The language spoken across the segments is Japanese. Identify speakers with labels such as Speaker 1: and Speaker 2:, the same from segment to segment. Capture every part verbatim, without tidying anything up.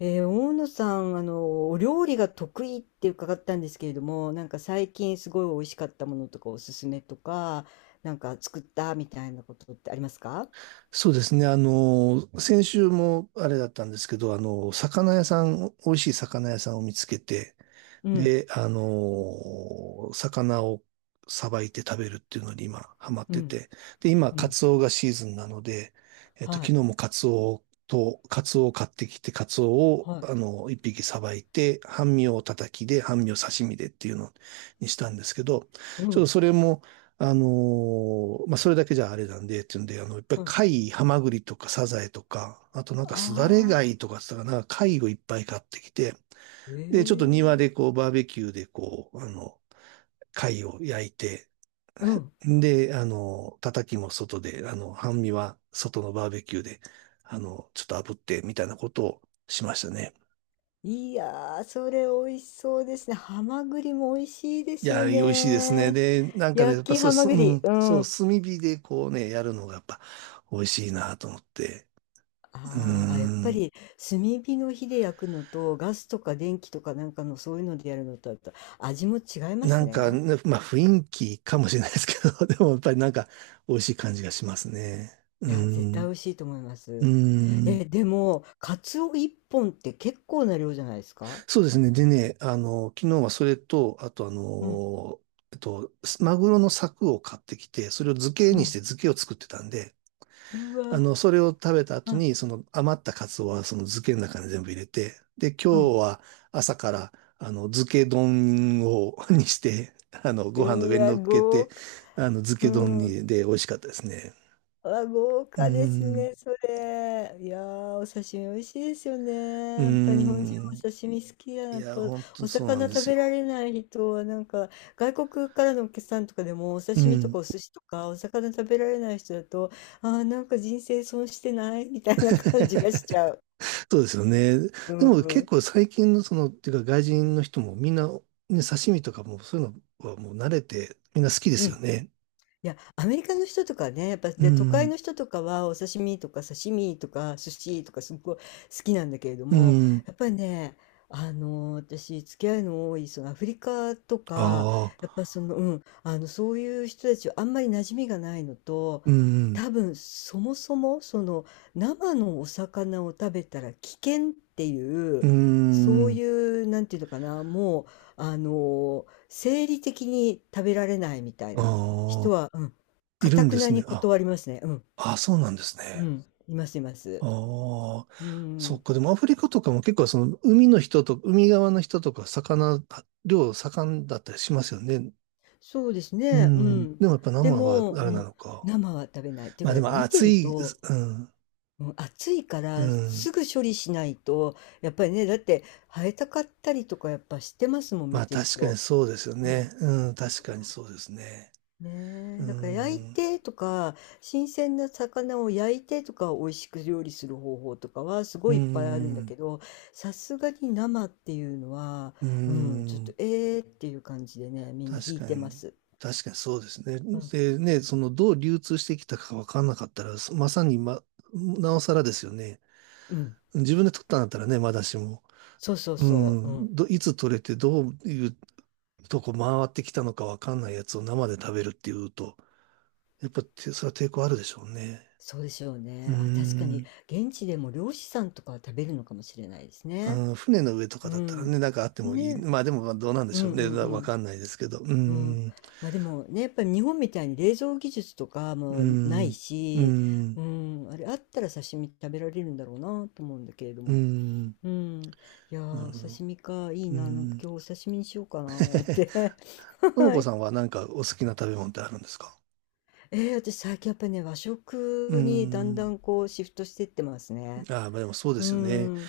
Speaker 1: えー大野さん、あの、お料理が得意って伺ったんですけれども、なんか最近すごい美味しかったものとかおすすめとか、なんか作ったみたいなことってありますか？
Speaker 2: そうですね。あの、先週もあれだったんですけど、あの、魚屋さん、美味しい魚屋さんを見つけて、
Speaker 1: うん、
Speaker 2: で、あのー魚をさばいて食べるっていうのに今ハマっ
Speaker 1: う
Speaker 2: て
Speaker 1: ん、
Speaker 2: て、で、今、
Speaker 1: う
Speaker 2: カ
Speaker 1: ん、
Speaker 2: ツオがシーズンなので、えっと、
Speaker 1: は
Speaker 2: 昨日
Speaker 1: い、
Speaker 2: もカツオと、カツオを買ってきて、カツオを、
Speaker 1: はい、
Speaker 2: あの、一匹さばいて、半身を叩きで、半身を刺身でっていうのにしたんですけど、
Speaker 1: う
Speaker 2: ちょっと
Speaker 1: ん、
Speaker 2: それも、あのーまあ、それだけじゃあれなんで、っていうんで、あの、いっぱい
Speaker 1: うん。
Speaker 2: 貝、ハマグリとかサザエとか、あとなんかすだれ
Speaker 1: あ
Speaker 2: 貝とかって言ったかな、貝をいっぱい買ってきて、で、ちょっと庭
Speaker 1: ー、
Speaker 2: で
Speaker 1: ええ、
Speaker 2: こう、バーベキューでこう、あの、貝を焼いて、
Speaker 1: うん。
Speaker 2: で、あの、叩きも外で、あの、半身は外のバーベキューで、あの、ちょっと炙って、みたいなことをしましたね。
Speaker 1: いやー、それ美味しそうですね。ハマグリも美味しいで
Speaker 2: い
Speaker 1: すよ
Speaker 2: や、美味しいですね。
Speaker 1: ね。
Speaker 2: で、なんかね、や
Speaker 1: 焼
Speaker 2: っぱ
Speaker 1: き
Speaker 2: そ
Speaker 1: ハ
Speaker 2: う、
Speaker 1: マ
Speaker 2: すう
Speaker 1: グリ。
Speaker 2: ん、
Speaker 1: う
Speaker 2: そう、
Speaker 1: ん。
Speaker 2: 炭火でこうね、やるのがやっぱ美味しいなと思って。うー
Speaker 1: あーあ、やっぱ
Speaker 2: ん。
Speaker 1: り炭火の火で焼くのとガスとか電気とかなんかのそういうのでやるのとあと味も違いま
Speaker 2: な
Speaker 1: す
Speaker 2: んか
Speaker 1: ね。
Speaker 2: ね、まあ雰囲気かもしれないですけど、でもやっぱりなんか美味しい感じがしますね。う
Speaker 1: いや、絶
Speaker 2: ー
Speaker 1: 対美
Speaker 2: ん。
Speaker 1: 味しいと思いま
Speaker 2: う
Speaker 1: す。
Speaker 2: ーん。
Speaker 1: え、でも、カツオいっぽんって結構な量じゃないですか？
Speaker 2: そうですね。でね、あの、昨日はそれと、あとあ
Speaker 1: うん、
Speaker 2: の、えっと、マグロの柵を買ってきて、それを漬け
Speaker 1: う
Speaker 2: にし
Speaker 1: ん。
Speaker 2: て漬けを作ってたんで、
Speaker 1: う
Speaker 2: あ
Speaker 1: わ、
Speaker 2: の、それを食べた後
Speaker 1: はい、
Speaker 2: に、その余ったカツオはその漬けの中に全部入れて、で、
Speaker 1: う
Speaker 2: 今
Speaker 1: ん。
Speaker 2: 日は朝から、あの、漬け丼を にして、あの、ご飯の
Speaker 1: う
Speaker 2: 上に
Speaker 1: わ、
Speaker 2: 乗っけ
Speaker 1: 豪
Speaker 2: て、
Speaker 1: 華。
Speaker 2: あの、漬
Speaker 1: う
Speaker 2: け丼
Speaker 1: ん。
Speaker 2: に、で、美味しかったですね。
Speaker 1: あ、豪
Speaker 2: うー
Speaker 1: 華です
Speaker 2: ん。
Speaker 1: ね、それ。いやー、お刺身美味しいですよ
Speaker 2: うー
Speaker 1: ね。やっぱ日本人はお
Speaker 2: ん。
Speaker 1: 刺身好きやな。
Speaker 2: い
Speaker 1: やっ
Speaker 2: や、
Speaker 1: ぱ
Speaker 2: 本当
Speaker 1: お
Speaker 2: にそうなん
Speaker 1: 魚
Speaker 2: で
Speaker 1: 食
Speaker 2: す
Speaker 1: べられ
Speaker 2: よ。
Speaker 1: ない人は、なんか外国からのお客さんとかでもお
Speaker 2: う
Speaker 1: 刺身と
Speaker 2: ん。
Speaker 1: かお寿司とかお魚食べられない人だと、あー、なんか人生損してないみたいな感じがし ちゃう。
Speaker 2: そうですよね。
Speaker 1: う
Speaker 2: でも結
Speaker 1: ん。
Speaker 2: 構最近のその、っていうか外人の人もみんな、ね、刺身とかもそういうのはもう慣れて、みんな好きで
Speaker 1: う
Speaker 2: すよ
Speaker 1: ん。
Speaker 2: ね。
Speaker 1: いや、アメリカの人とかね、やっぱ、
Speaker 2: う
Speaker 1: で、都会
Speaker 2: ん。
Speaker 1: の人とかは、お刺身とか刺身とか寿司とかすっごい好きなんだけれど
Speaker 2: う
Speaker 1: も、
Speaker 2: ん。
Speaker 1: やっぱりね、あの、私、付き合いの多い、そのアフリカとか、
Speaker 2: ああ。
Speaker 1: やっぱその、うん、あの、そういう人たちはあんまり馴染みがないのと、
Speaker 2: うん。
Speaker 1: 多分、そもそも、その、生のお魚を食べたら危険ってい
Speaker 2: う
Speaker 1: う、そう
Speaker 2: ん。
Speaker 1: いう、なんていうのかな、もう、あの、生理的に食べられないみたいな。
Speaker 2: あ
Speaker 1: 人
Speaker 2: あ、
Speaker 1: は、うん、
Speaker 2: いるん
Speaker 1: 頑
Speaker 2: で
Speaker 1: な
Speaker 2: すね。
Speaker 1: に
Speaker 2: あ、
Speaker 1: 断りますね。うん、
Speaker 2: あ、そうなんです
Speaker 1: う
Speaker 2: ね。
Speaker 1: ん、いますいます。
Speaker 2: ああ、
Speaker 1: う
Speaker 2: そ
Speaker 1: ん、
Speaker 2: っか。でもアフリカとかも結構その海の人と、海側の人とか魚、量盛んだったりしますよね。
Speaker 1: そうです
Speaker 2: う
Speaker 1: ね、う
Speaker 2: ん。
Speaker 1: ん。
Speaker 2: でもやっぱ
Speaker 1: で
Speaker 2: 生は
Speaker 1: も、
Speaker 2: あ
Speaker 1: う
Speaker 2: れな
Speaker 1: ん、
Speaker 2: のか。
Speaker 1: 生は食べない。っていう
Speaker 2: ま
Speaker 1: か、
Speaker 2: あで
Speaker 1: なんか
Speaker 2: も
Speaker 1: 見て
Speaker 2: 暑
Speaker 1: る
Speaker 2: い、
Speaker 1: と、
Speaker 2: うん、
Speaker 1: うん、熱いか
Speaker 2: う
Speaker 1: ら
Speaker 2: ん。
Speaker 1: すぐ処理しないと、やっぱりね、だって生えたかったりとかやっぱしてますもん、
Speaker 2: ま
Speaker 1: 見
Speaker 2: あ
Speaker 1: てる
Speaker 2: 確かに
Speaker 1: と。
Speaker 2: そうですよ
Speaker 1: う
Speaker 2: ね。
Speaker 1: ん。
Speaker 2: うん、確かにそうですね。
Speaker 1: ね
Speaker 2: う
Speaker 1: え、だから焼い
Speaker 2: ん。
Speaker 1: てとか、新鮮な魚を焼いてとか、美味しく料理する方法とかはすご
Speaker 2: う
Speaker 1: いいっぱいあるんだ
Speaker 2: ん。
Speaker 1: けど、さすがに生っていうのは、
Speaker 2: う
Speaker 1: うん、ちょっと
Speaker 2: ん。
Speaker 1: えーっていう感じでね、みんな
Speaker 2: 確
Speaker 1: 引い
Speaker 2: か
Speaker 1: てま
Speaker 2: に、
Speaker 1: す。
Speaker 2: 確かにそうですね。
Speaker 1: うん、
Speaker 2: でね、そのどう流通してきたか分かんなかったら、まさに、ま、なおさらですよね。
Speaker 1: うん、
Speaker 2: 自分で取ったんだったらね、まだしも。
Speaker 1: そうそう
Speaker 2: う
Speaker 1: そう、うん、
Speaker 2: ん、ど、いつ取れてどういうとこ回ってきたのか分かんないやつを生で食べるっていうと、やっぱてそれは抵抗あるでしょうね。
Speaker 1: そうでしょう
Speaker 2: う
Speaker 1: ね。あ、確かに
Speaker 2: ん。
Speaker 1: 現地でも漁師さんとかは食べるのかもしれないですね。
Speaker 2: うん、船の上とか
Speaker 1: う
Speaker 2: だったらね、
Speaker 1: ん、
Speaker 2: なんかあってもいい。
Speaker 1: ね、
Speaker 2: まあでもまあどうなんで
Speaker 1: う
Speaker 2: しょ
Speaker 1: ん
Speaker 2: う
Speaker 1: う
Speaker 2: ね。
Speaker 1: んう
Speaker 2: わか
Speaker 1: ん。
Speaker 2: んないですけど。うー
Speaker 1: うん、
Speaker 2: ん。
Speaker 1: まあでもねやっぱり日本みたいに冷蔵技術とか
Speaker 2: うー
Speaker 1: もない
Speaker 2: ん。うー
Speaker 1: し、
Speaker 2: ん。
Speaker 1: うん、あれあったら刺身食べられるんだろうなと思うんだけれど
Speaker 2: うー
Speaker 1: も、
Speaker 2: ん。
Speaker 1: うん、いや
Speaker 2: なる
Speaker 1: ーお
Speaker 2: ほど。
Speaker 1: 刺身かいい
Speaker 2: うー
Speaker 1: な、なんか
Speaker 2: ん。
Speaker 1: 今日お刺身にしようかなーっ て。
Speaker 2: とも
Speaker 1: は
Speaker 2: こ
Speaker 1: い、
Speaker 2: さんはなんかお好きな食べ物ってあるんですか？
Speaker 1: えー、私最近やっぱりね和
Speaker 2: うー
Speaker 1: 食にだんだ
Speaker 2: ん。
Speaker 1: んこうシフトしてってますね。
Speaker 2: ああ、まあでもそうで
Speaker 1: う
Speaker 2: すよね。
Speaker 1: ん、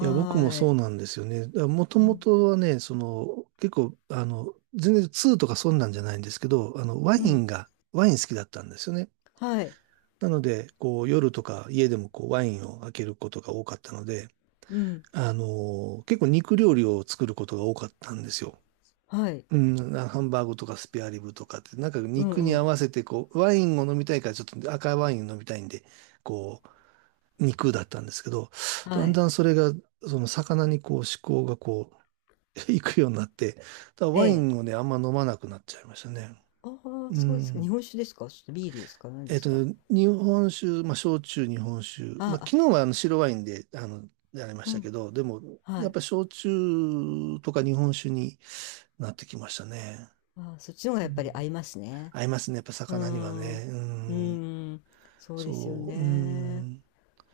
Speaker 2: いや、僕も
Speaker 1: ー
Speaker 2: そ
Speaker 1: い、
Speaker 2: うなんですよね。もと
Speaker 1: う
Speaker 2: も
Speaker 1: ん、
Speaker 2: とはね、その、結構、あの、全然2とかそんなんじゃないんですけど、あの、ワ
Speaker 1: う
Speaker 2: イ
Speaker 1: ん、
Speaker 2: ンが、ワイン好きだったんですよね。
Speaker 1: はい、
Speaker 2: なので、こう、夜とか家でもこう、ワインを開けることが多かったので、
Speaker 1: うん、
Speaker 2: あの、結構肉料理を作ることが多かったんですよ。
Speaker 1: はい、
Speaker 2: うん、なハンバーグとかスペアリブとかって、なんか
Speaker 1: うん、
Speaker 2: 肉
Speaker 1: う
Speaker 2: に合
Speaker 1: ん、
Speaker 2: わせて、こう、ワインを飲みたいからちょっと赤ワインを飲みたいんで、こう、肉だったんですけど、
Speaker 1: は
Speaker 2: だん
Speaker 1: い、
Speaker 2: だんそれが、その魚にこう、思考がこう、いくようになって、だから
Speaker 1: え
Speaker 2: ワイ
Speaker 1: え。
Speaker 2: ンをね、あんま飲まなくなっちゃいましたね。
Speaker 1: ああ、
Speaker 2: う
Speaker 1: そうですか。日
Speaker 2: ん。
Speaker 1: 本酒ですかちょっとビールですか何
Speaker 2: え
Speaker 1: で
Speaker 2: っ
Speaker 1: す
Speaker 2: と、
Speaker 1: か？
Speaker 2: 日本酒、まあ、焼酎、日本酒。
Speaker 1: あ
Speaker 2: まあ、昨
Speaker 1: あ、
Speaker 2: 日はあの白ワインで、あの、やりまし
Speaker 1: う
Speaker 2: た
Speaker 1: ん。
Speaker 2: けど、でも、
Speaker 1: は
Speaker 2: やっ
Speaker 1: い。
Speaker 2: ぱり焼酎とか日本酒になってきましたね。
Speaker 1: ああ、そっちの方が
Speaker 2: う
Speaker 1: やっぱり
Speaker 2: ん、
Speaker 1: 合いますね。
Speaker 2: 合いますね、やっぱ
Speaker 1: うー
Speaker 2: 魚には
Speaker 1: ん。う
Speaker 2: ね。うん。
Speaker 1: ーん。そうですよ
Speaker 2: そう、う
Speaker 1: ね。
Speaker 2: ん。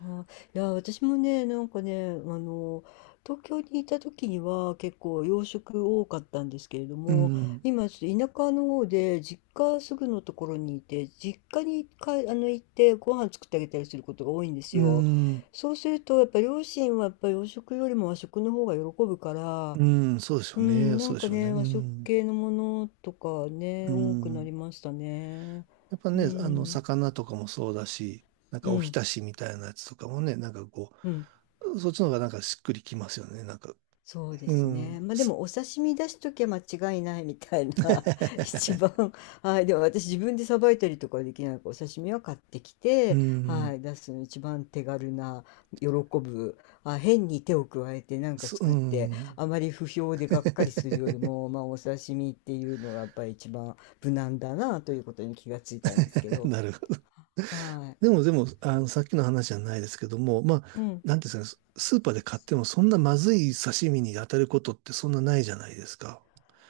Speaker 1: あ、いや、私もね、なんかね、あの、東京にいた時には結構洋食多かったんですけれど
Speaker 2: う
Speaker 1: も、
Speaker 2: ん。
Speaker 1: 今ちょっと田舎の方で実家すぐのところにいて、実家にかあの行ってご飯作ってあげたりすることが多いんです
Speaker 2: う
Speaker 1: よ。
Speaker 2: ん。
Speaker 1: そうするとやっぱ両親はやっぱ洋食よりも和食の方が喜ぶから、
Speaker 2: うん。そうでしょ
Speaker 1: う
Speaker 2: うね。
Speaker 1: ん、な
Speaker 2: そ
Speaker 1: ん
Speaker 2: うで
Speaker 1: か
Speaker 2: しょうね。
Speaker 1: ね、
Speaker 2: う
Speaker 1: 和食
Speaker 2: ん。
Speaker 1: 系のものとか
Speaker 2: う
Speaker 1: ね、多くな
Speaker 2: ん。
Speaker 1: りましたね。
Speaker 2: やっぱ
Speaker 1: う
Speaker 2: ね、あの、
Speaker 1: ん、
Speaker 2: 魚とかもそうだし、なん
Speaker 1: う
Speaker 2: かお
Speaker 1: ん、
Speaker 2: 浸しみたいなやつとかもね、なんかこ
Speaker 1: うん。
Speaker 2: う、そっちの方がなんかしっくりきますよね。なんか、
Speaker 1: そうで
Speaker 2: う
Speaker 1: す
Speaker 2: ん。
Speaker 1: ね。まあで
Speaker 2: す
Speaker 1: もお刺身出しときゃ間違いないみたいな。 一 番、はい、でも私自分でさばいたりとかはできないからお刺身は買ってき
Speaker 2: う
Speaker 1: て、
Speaker 2: ん。
Speaker 1: はい、出すの一番手軽な喜ぶ、あ、変に手を加えてなんか
Speaker 2: すう
Speaker 1: 作って
Speaker 2: ん。
Speaker 1: あまり不評でがっかりする よりも、まあお刺身っていうのがやっぱり一番無難だなということに気がついたんですけど、
Speaker 2: なるほど。
Speaker 1: は
Speaker 2: でも、でも、あの、さっきの話じゃないですけども、まあ、
Speaker 1: い、うん、
Speaker 2: なんていうんですかね、ススーパーで買ってもそんなまずい刺身に当たることってそんなないじゃないですか。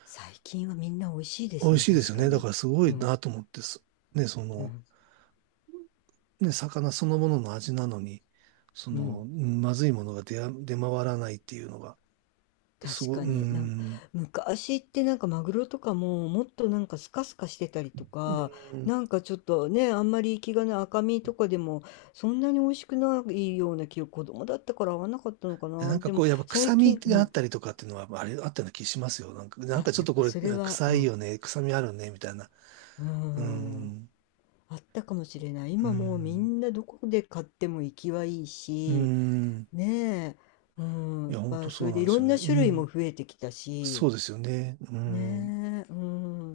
Speaker 1: 最近はみんな美味しいで
Speaker 2: 美
Speaker 1: す
Speaker 2: 味
Speaker 1: ね、
Speaker 2: しいです
Speaker 1: 確
Speaker 2: よ
Speaker 1: か
Speaker 2: ね。だか
Speaker 1: に。
Speaker 2: らすご
Speaker 1: う
Speaker 2: い
Speaker 1: ん、
Speaker 2: なと思ってす、ね、そ
Speaker 1: う
Speaker 2: の、
Speaker 1: ん、
Speaker 2: ね、魚そのものの味なのに、そ
Speaker 1: う
Speaker 2: の、
Speaker 1: ん。
Speaker 2: うんまずいものが出や、出回らないっていうのが、す
Speaker 1: 確
Speaker 2: ごい、う
Speaker 1: か
Speaker 2: ー
Speaker 1: に。なんか
Speaker 2: ん、
Speaker 1: 昔ってなんかマグロとかももっとなんかスカスカしてたりと
Speaker 2: う
Speaker 1: か、
Speaker 2: ー
Speaker 1: なんかちょっとね、あんまり生きがない赤身とかでもそんなに美味しくないような記憶、子供だったから合わなかったのかな。
Speaker 2: なんか
Speaker 1: で
Speaker 2: こ
Speaker 1: も
Speaker 2: う、やっぱ
Speaker 1: 最
Speaker 2: 臭み
Speaker 1: 近、う
Speaker 2: があっ
Speaker 1: ん。
Speaker 2: たりとかっていうのは、まあれ、あったような気しますよ。なんか、なん
Speaker 1: あ、
Speaker 2: かちょ
Speaker 1: や
Speaker 2: っ
Speaker 1: っ
Speaker 2: と
Speaker 1: ぱ
Speaker 2: これ、
Speaker 1: それは、
Speaker 2: 臭
Speaker 1: う
Speaker 2: い
Speaker 1: ん。
Speaker 2: よね、臭みあるね、みたいな。
Speaker 1: うー
Speaker 2: うー
Speaker 1: ん。
Speaker 2: ん。
Speaker 1: あったかもしれない。
Speaker 2: うー
Speaker 1: 今もうみ
Speaker 2: ん。
Speaker 1: んなどこで買っても生きはいい
Speaker 2: うー
Speaker 1: し、
Speaker 2: ん。
Speaker 1: ねえ。うん。
Speaker 2: い
Speaker 1: やっ
Speaker 2: や、本当
Speaker 1: ぱそ
Speaker 2: そう
Speaker 1: れ
Speaker 2: な
Speaker 1: で
Speaker 2: ん
Speaker 1: い
Speaker 2: で
Speaker 1: ろ
Speaker 2: すよ
Speaker 1: ん
Speaker 2: ね。
Speaker 1: な
Speaker 2: う
Speaker 1: 種類も
Speaker 2: ん。
Speaker 1: 増えてきた
Speaker 2: そ
Speaker 1: し、
Speaker 2: うですよね。うん。
Speaker 1: ねえ、う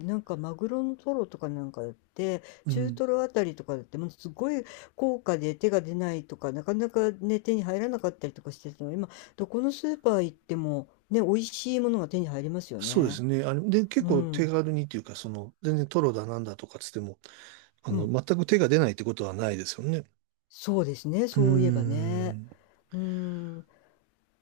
Speaker 1: ん、なんかマグロのトロとかなんかだって、
Speaker 2: う
Speaker 1: 中
Speaker 2: ん。
Speaker 1: トロあたりとかだって、もうすごい高価で手が出ないとか、なかなかね、手に入らなかったりとかしてたの、今、どこのスーパー行っても、ね、美味しいものが手に入りますよ
Speaker 2: そうです
Speaker 1: ね。
Speaker 2: ね。あれ、で、結
Speaker 1: う
Speaker 2: 構手
Speaker 1: ん、
Speaker 2: 軽にっていうか、その、全然トロだなんだとかつっても、あ
Speaker 1: う
Speaker 2: の、
Speaker 1: ん、
Speaker 2: 全く手が出ないってことはないですよね。
Speaker 1: そうですね、
Speaker 2: うー
Speaker 1: そういえばね。
Speaker 2: ん。
Speaker 1: うん、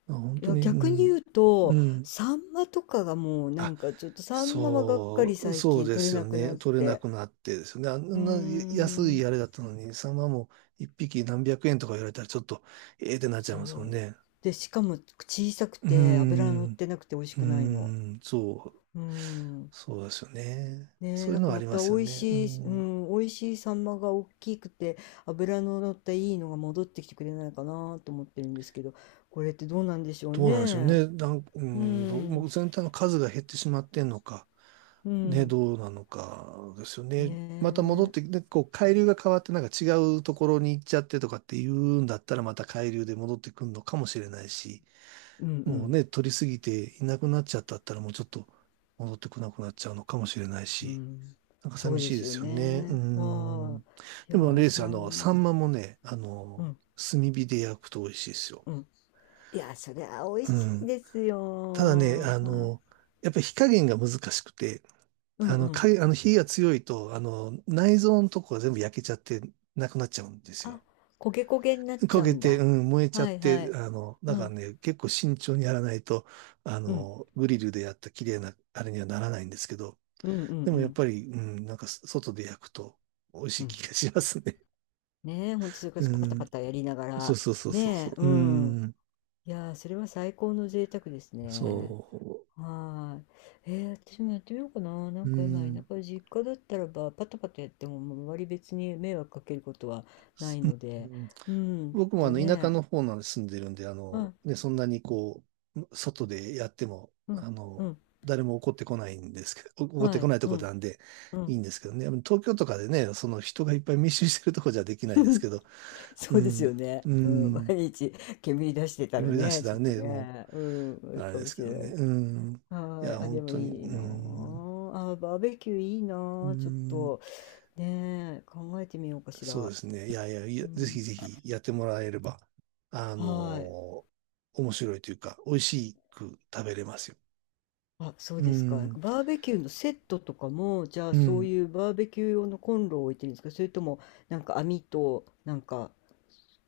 Speaker 2: あ、本
Speaker 1: い
Speaker 2: 当
Speaker 1: や、
Speaker 2: に、う
Speaker 1: 逆に言う
Speaker 2: ん。
Speaker 1: と、
Speaker 2: うん。
Speaker 1: サンマとかがもうな
Speaker 2: あ
Speaker 1: んかちょっとサンマはがっか
Speaker 2: そ
Speaker 1: り
Speaker 2: う、
Speaker 1: 最
Speaker 2: そう
Speaker 1: 近
Speaker 2: で
Speaker 1: 取れ
Speaker 2: す
Speaker 1: な
Speaker 2: よ
Speaker 1: くな
Speaker 2: ね。
Speaker 1: っ
Speaker 2: 取れな
Speaker 1: て。
Speaker 2: くなってですよね。あ
Speaker 1: うー
Speaker 2: んな安い
Speaker 1: ん。
Speaker 2: あれだったのに、サンマも一匹何百円とか言われたらちょっと、ええってなっちゃいますもん
Speaker 1: そう。
Speaker 2: ね。
Speaker 1: で、しかも小さく
Speaker 2: うー
Speaker 1: て脂が乗っ
Speaker 2: ん。う
Speaker 1: てなくて美味し
Speaker 2: ー
Speaker 1: くないの。
Speaker 2: ん。そう、
Speaker 1: うん。
Speaker 2: そうですよね。
Speaker 1: ねえ、
Speaker 2: そうい
Speaker 1: な
Speaker 2: う
Speaker 1: ん
Speaker 2: の
Speaker 1: か
Speaker 2: はあ
Speaker 1: ま
Speaker 2: りま
Speaker 1: た美
Speaker 2: すよ
Speaker 1: 味
Speaker 2: ね。う
Speaker 1: しい、う
Speaker 2: ん、
Speaker 1: ん、美味しいサンマが大きくて脂の乗ったいいのが戻ってきてくれないかなと思ってるんですけど、これってどうなんでしょう
Speaker 2: どうなんでしょう
Speaker 1: ね。
Speaker 2: ね。なん、う
Speaker 1: う
Speaker 2: ん、どう、も
Speaker 1: ん、
Speaker 2: う全体の数が減ってしまってんのか、
Speaker 1: う
Speaker 2: ね、
Speaker 1: ん、
Speaker 2: どうなのかですよ
Speaker 1: ね
Speaker 2: ね。また戻っ
Speaker 1: え、
Speaker 2: て、で、こう、海流が変わってなんか違うところに行っちゃってとかっていうんだったら、また海流で戻ってくるのかもしれないし、
Speaker 1: うん、う
Speaker 2: もう
Speaker 1: ん、
Speaker 2: ね、取りすぎていなくなっちゃったったら、もうちょっと戻ってこなくなっちゃうのかもしれない
Speaker 1: う
Speaker 2: し、
Speaker 1: ん。
Speaker 2: なんか
Speaker 1: そう
Speaker 2: 寂し
Speaker 1: で
Speaker 2: いで
Speaker 1: すよ
Speaker 2: すよね。う
Speaker 1: ね。
Speaker 2: ん。
Speaker 1: はい。い
Speaker 2: で
Speaker 1: や
Speaker 2: もあれ
Speaker 1: ー、
Speaker 2: ですよ、あ
Speaker 1: サ
Speaker 2: の、
Speaker 1: ンマ、
Speaker 2: サンマもね、あ
Speaker 1: う
Speaker 2: の、
Speaker 1: ん、
Speaker 2: 炭火で焼くと美味しいですよ。
Speaker 1: うん。いやー、それは美味
Speaker 2: う
Speaker 1: しい
Speaker 2: ん。
Speaker 1: です
Speaker 2: ただね、
Speaker 1: よ。
Speaker 2: あ
Speaker 1: はい。
Speaker 2: の、やっぱり火加減が難しくて、
Speaker 1: うん
Speaker 2: あ
Speaker 1: う
Speaker 2: の、か、
Speaker 1: ん。
Speaker 2: あの火が強いと、あの、内臓のとこが全部焼けちゃってなくなっちゃうんです
Speaker 1: あ、
Speaker 2: よ。
Speaker 1: 焦げ焦げになっ
Speaker 2: 焦
Speaker 1: ちゃう
Speaker 2: げ
Speaker 1: ん
Speaker 2: て、う
Speaker 1: だ。
Speaker 2: ん、燃えちゃっ
Speaker 1: はいは
Speaker 2: て、
Speaker 1: い。
Speaker 2: あの、だ
Speaker 1: う
Speaker 2: から
Speaker 1: ん、
Speaker 2: ね、結構慎重にやらないと、あ
Speaker 1: うん、
Speaker 2: の、グリルでやった綺麗な、あれにはならないんですけど、
Speaker 1: うん、うん、う
Speaker 2: でもやっ
Speaker 1: ん、
Speaker 2: ぱり、うん、なんか外で焼くと美味し
Speaker 1: う
Speaker 2: い
Speaker 1: ん。
Speaker 2: 気がしますね。
Speaker 1: ねえ、ほん とそれこ
Speaker 2: う
Speaker 1: そパタ
Speaker 2: ん、
Speaker 1: パタやりなが
Speaker 2: そう
Speaker 1: ら。
Speaker 2: そうそうそうそ
Speaker 1: ねえ、う
Speaker 2: う、う
Speaker 1: ん。
Speaker 2: ん、
Speaker 1: いやー、それは最高の贅沢です
Speaker 2: そ
Speaker 1: ね。はーい。えー、私もやってみようかな。な
Speaker 2: う、う
Speaker 1: んか今、田
Speaker 2: ん、
Speaker 1: 舎、実家だったらば、パタパタやっても、もう周り別に迷惑かけることはな
Speaker 2: す
Speaker 1: い
Speaker 2: う
Speaker 1: ので、
Speaker 2: ん、
Speaker 1: うん
Speaker 2: 僕も
Speaker 1: と
Speaker 2: あの田舎
Speaker 1: ね、
Speaker 2: の方なんで住んでるんで、あ
Speaker 1: は
Speaker 2: の、
Speaker 1: い、
Speaker 2: ね、そんなにこう、外でやっても、
Speaker 1: うん、
Speaker 2: あ
Speaker 1: う
Speaker 2: の、
Speaker 1: ん、
Speaker 2: 誰も怒ってこないんですけど、怒って
Speaker 1: は
Speaker 2: こ
Speaker 1: い、
Speaker 2: ないと
Speaker 1: う
Speaker 2: こ
Speaker 1: ん、
Speaker 2: なんで
Speaker 1: う
Speaker 2: い
Speaker 1: ん。
Speaker 2: いんですけどね。東京とかでね、その人がいっぱい密集してるとこじゃできないです けど、う
Speaker 1: そうですよ
Speaker 2: ん、
Speaker 1: ね。
Speaker 2: う
Speaker 1: うん、
Speaker 2: ん、
Speaker 1: 毎日煙出してたら
Speaker 2: 今出し
Speaker 1: ね、
Speaker 2: てた
Speaker 1: ち
Speaker 2: ら
Speaker 1: ょっと
Speaker 2: ね、も
Speaker 1: ね、うん、あ
Speaker 2: う、
Speaker 1: れ
Speaker 2: あれ
Speaker 1: か
Speaker 2: で
Speaker 1: も
Speaker 2: す
Speaker 1: し
Speaker 2: け
Speaker 1: れ
Speaker 2: ど
Speaker 1: な
Speaker 2: ね、
Speaker 1: いけ
Speaker 2: うん、い
Speaker 1: ど。は
Speaker 2: や、
Speaker 1: い。あ、で
Speaker 2: 本
Speaker 1: も
Speaker 2: 当に、
Speaker 1: い
Speaker 2: う
Speaker 1: いなあ。
Speaker 2: ん、
Speaker 1: あ、バーベキューいい
Speaker 2: う
Speaker 1: なあ。ちょっ
Speaker 2: ん、
Speaker 1: と、ねえ、考えてみようかし
Speaker 2: そう
Speaker 1: ら。
Speaker 2: ですね。いやいや、いや
Speaker 1: う
Speaker 2: ぜ
Speaker 1: ん。
Speaker 2: ひぜひやってもらえれば、あ
Speaker 1: はい。
Speaker 2: の、面白いというか、美味しく食べれますよ。
Speaker 1: あ、そう
Speaker 2: う
Speaker 1: ですか。なん
Speaker 2: ん。
Speaker 1: かバーベキューのセットとかも、じゃあ
Speaker 2: う
Speaker 1: そう
Speaker 2: ん。
Speaker 1: いうバーベキュー用のコンロを置いてるんですかそれとも、なんか網と、なんか、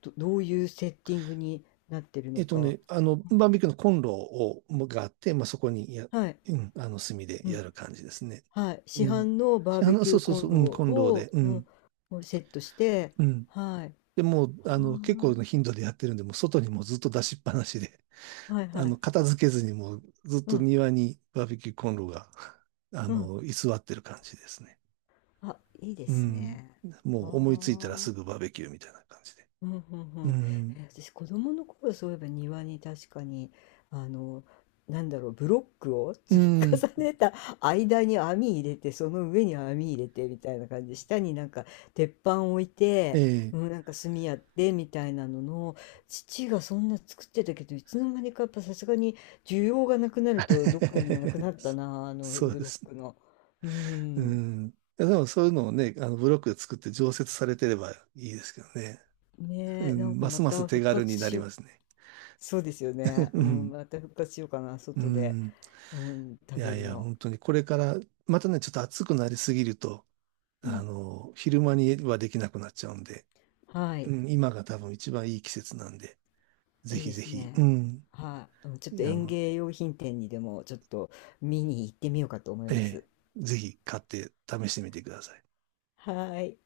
Speaker 1: ど、どういうセッティングになってるの
Speaker 2: えっと
Speaker 1: か。
Speaker 2: ね、あの、バーベキューのコンロを、もがあって、まあ、そこにや、
Speaker 1: はい。
Speaker 2: うん、あの、炭で
Speaker 1: う
Speaker 2: や
Speaker 1: ん、
Speaker 2: る感じですね。
Speaker 1: はい、市
Speaker 2: うん。
Speaker 1: 販のバー
Speaker 2: あ
Speaker 1: ベ
Speaker 2: の、
Speaker 1: キ
Speaker 2: そ
Speaker 1: ュー
Speaker 2: うそう
Speaker 1: コ
Speaker 2: そ
Speaker 1: ン
Speaker 2: う、う
Speaker 1: ロ
Speaker 2: ん、コンロ
Speaker 1: を、
Speaker 2: で、う
Speaker 1: う
Speaker 2: ん、
Speaker 1: ん、をセットして、
Speaker 2: うん。
Speaker 1: はい、
Speaker 2: でもう、
Speaker 1: は
Speaker 2: あの、結構の頻度でやってるんで、もう外にもうずっと出しっぱなしで、
Speaker 1: あ、はい
Speaker 2: あ
Speaker 1: は
Speaker 2: の、
Speaker 1: い、
Speaker 2: 片付けずにもうずっ
Speaker 1: う
Speaker 2: と
Speaker 1: ん、
Speaker 2: 庭にバーベキューコンロが、あ
Speaker 1: うん、
Speaker 2: の、居座ってる感じですね。
Speaker 1: あ、いいで
Speaker 2: う
Speaker 1: す
Speaker 2: ん。
Speaker 1: ね。
Speaker 2: もう思いついたら
Speaker 1: は
Speaker 2: すぐ
Speaker 1: あ。
Speaker 2: バーベキューみたいな感じで。
Speaker 1: うんうんう
Speaker 2: う
Speaker 1: ん。
Speaker 2: ん。
Speaker 1: え、私子供の頃そういえば庭に確かにあのなんだろうブロックを
Speaker 2: う
Speaker 1: 積み
Speaker 2: ん。
Speaker 1: 重ねた間に網入れてその上に網入れてみたいな感じで下になんか鉄板置い
Speaker 2: え
Speaker 1: て、う
Speaker 2: え
Speaker 1: ん、なんか炭やってみたいなのの父がそんな作ってたけどいつの間にかやっぱさすがに需要がなくなるとどっかになくな った
Speaker 2: そ
Speaker 1: なあの
Speaker 2: そう
Speaker 1: ブ
Speaker 2: で
Speaker 1: ロ
Speaker 2: す
Speaker 1: ッ
Speaker 2: ね。
Speaker 1: クの。う
Speaker 2: う
Speaker 1: ん。
Speaker 2: ん。いやでもそういうのをね、あのブロックで作って常設されてればいいですけどね。う
Speaker 1: ねえ、なん
Speaker 2: ん、
Speaker 1: か
Speaker 2: ます
Speaker 1: ま
Speaker 2: ます
Speaker 1: た
Speaker 2: 手
Speaker 1: 復
Speaker 2: 軽
Speaker 1: 活
Speaker 2: にな
Speaker 1: し
Speaker 2: り
Speaker 1: よう。
Speaker 2: ますね。
Speaker 1: そうですよ ね。
Speaker 2: う
Speaker 1: うん、
Speaker 2: ん。
Speaker 1: また復活しようかな、
Speaker 2: う
Speaker 1: 外で、
Speaker 2: ん。
Speaker 1: うん、
Speaker 2: い
Speaker 1: 食べ
Speaker 2: やい
Speaker 1: る
Speaker 2: や、
Speaker 1: の。
Speaker 2: 本当にこれから、またね、ちょっと暑くなりすぎると、
Speaker 1: う
Speaker 2: あ
Speaker 1: ん、
Speaker 2: の、昼間にはできなくなっちゃうんで、
Speaker 1: はい、
Speaker 2: うん、今が多分一番いい季節なんで、ぜ
Speaker 1: いい
Speaker 2: ひ
Speaker 1: で
Speaker 2: ぜ
Speaker 1: す
Speaker 2: ひ、う
Speaker 1: ね。
Speaker 2: ん。
Speaker 1: はい、うんちょっと
Speaker 2: あ
Speaker 1: 園
Speaker 2: の、
Speaker 1: 芸用品店にでもちょっと見に行ってみようかと思い
Speaker 2: え
Speaker 1: ます。
Speaker 2: え、ぜひ買って試してみてください。
Speaker 1: はい。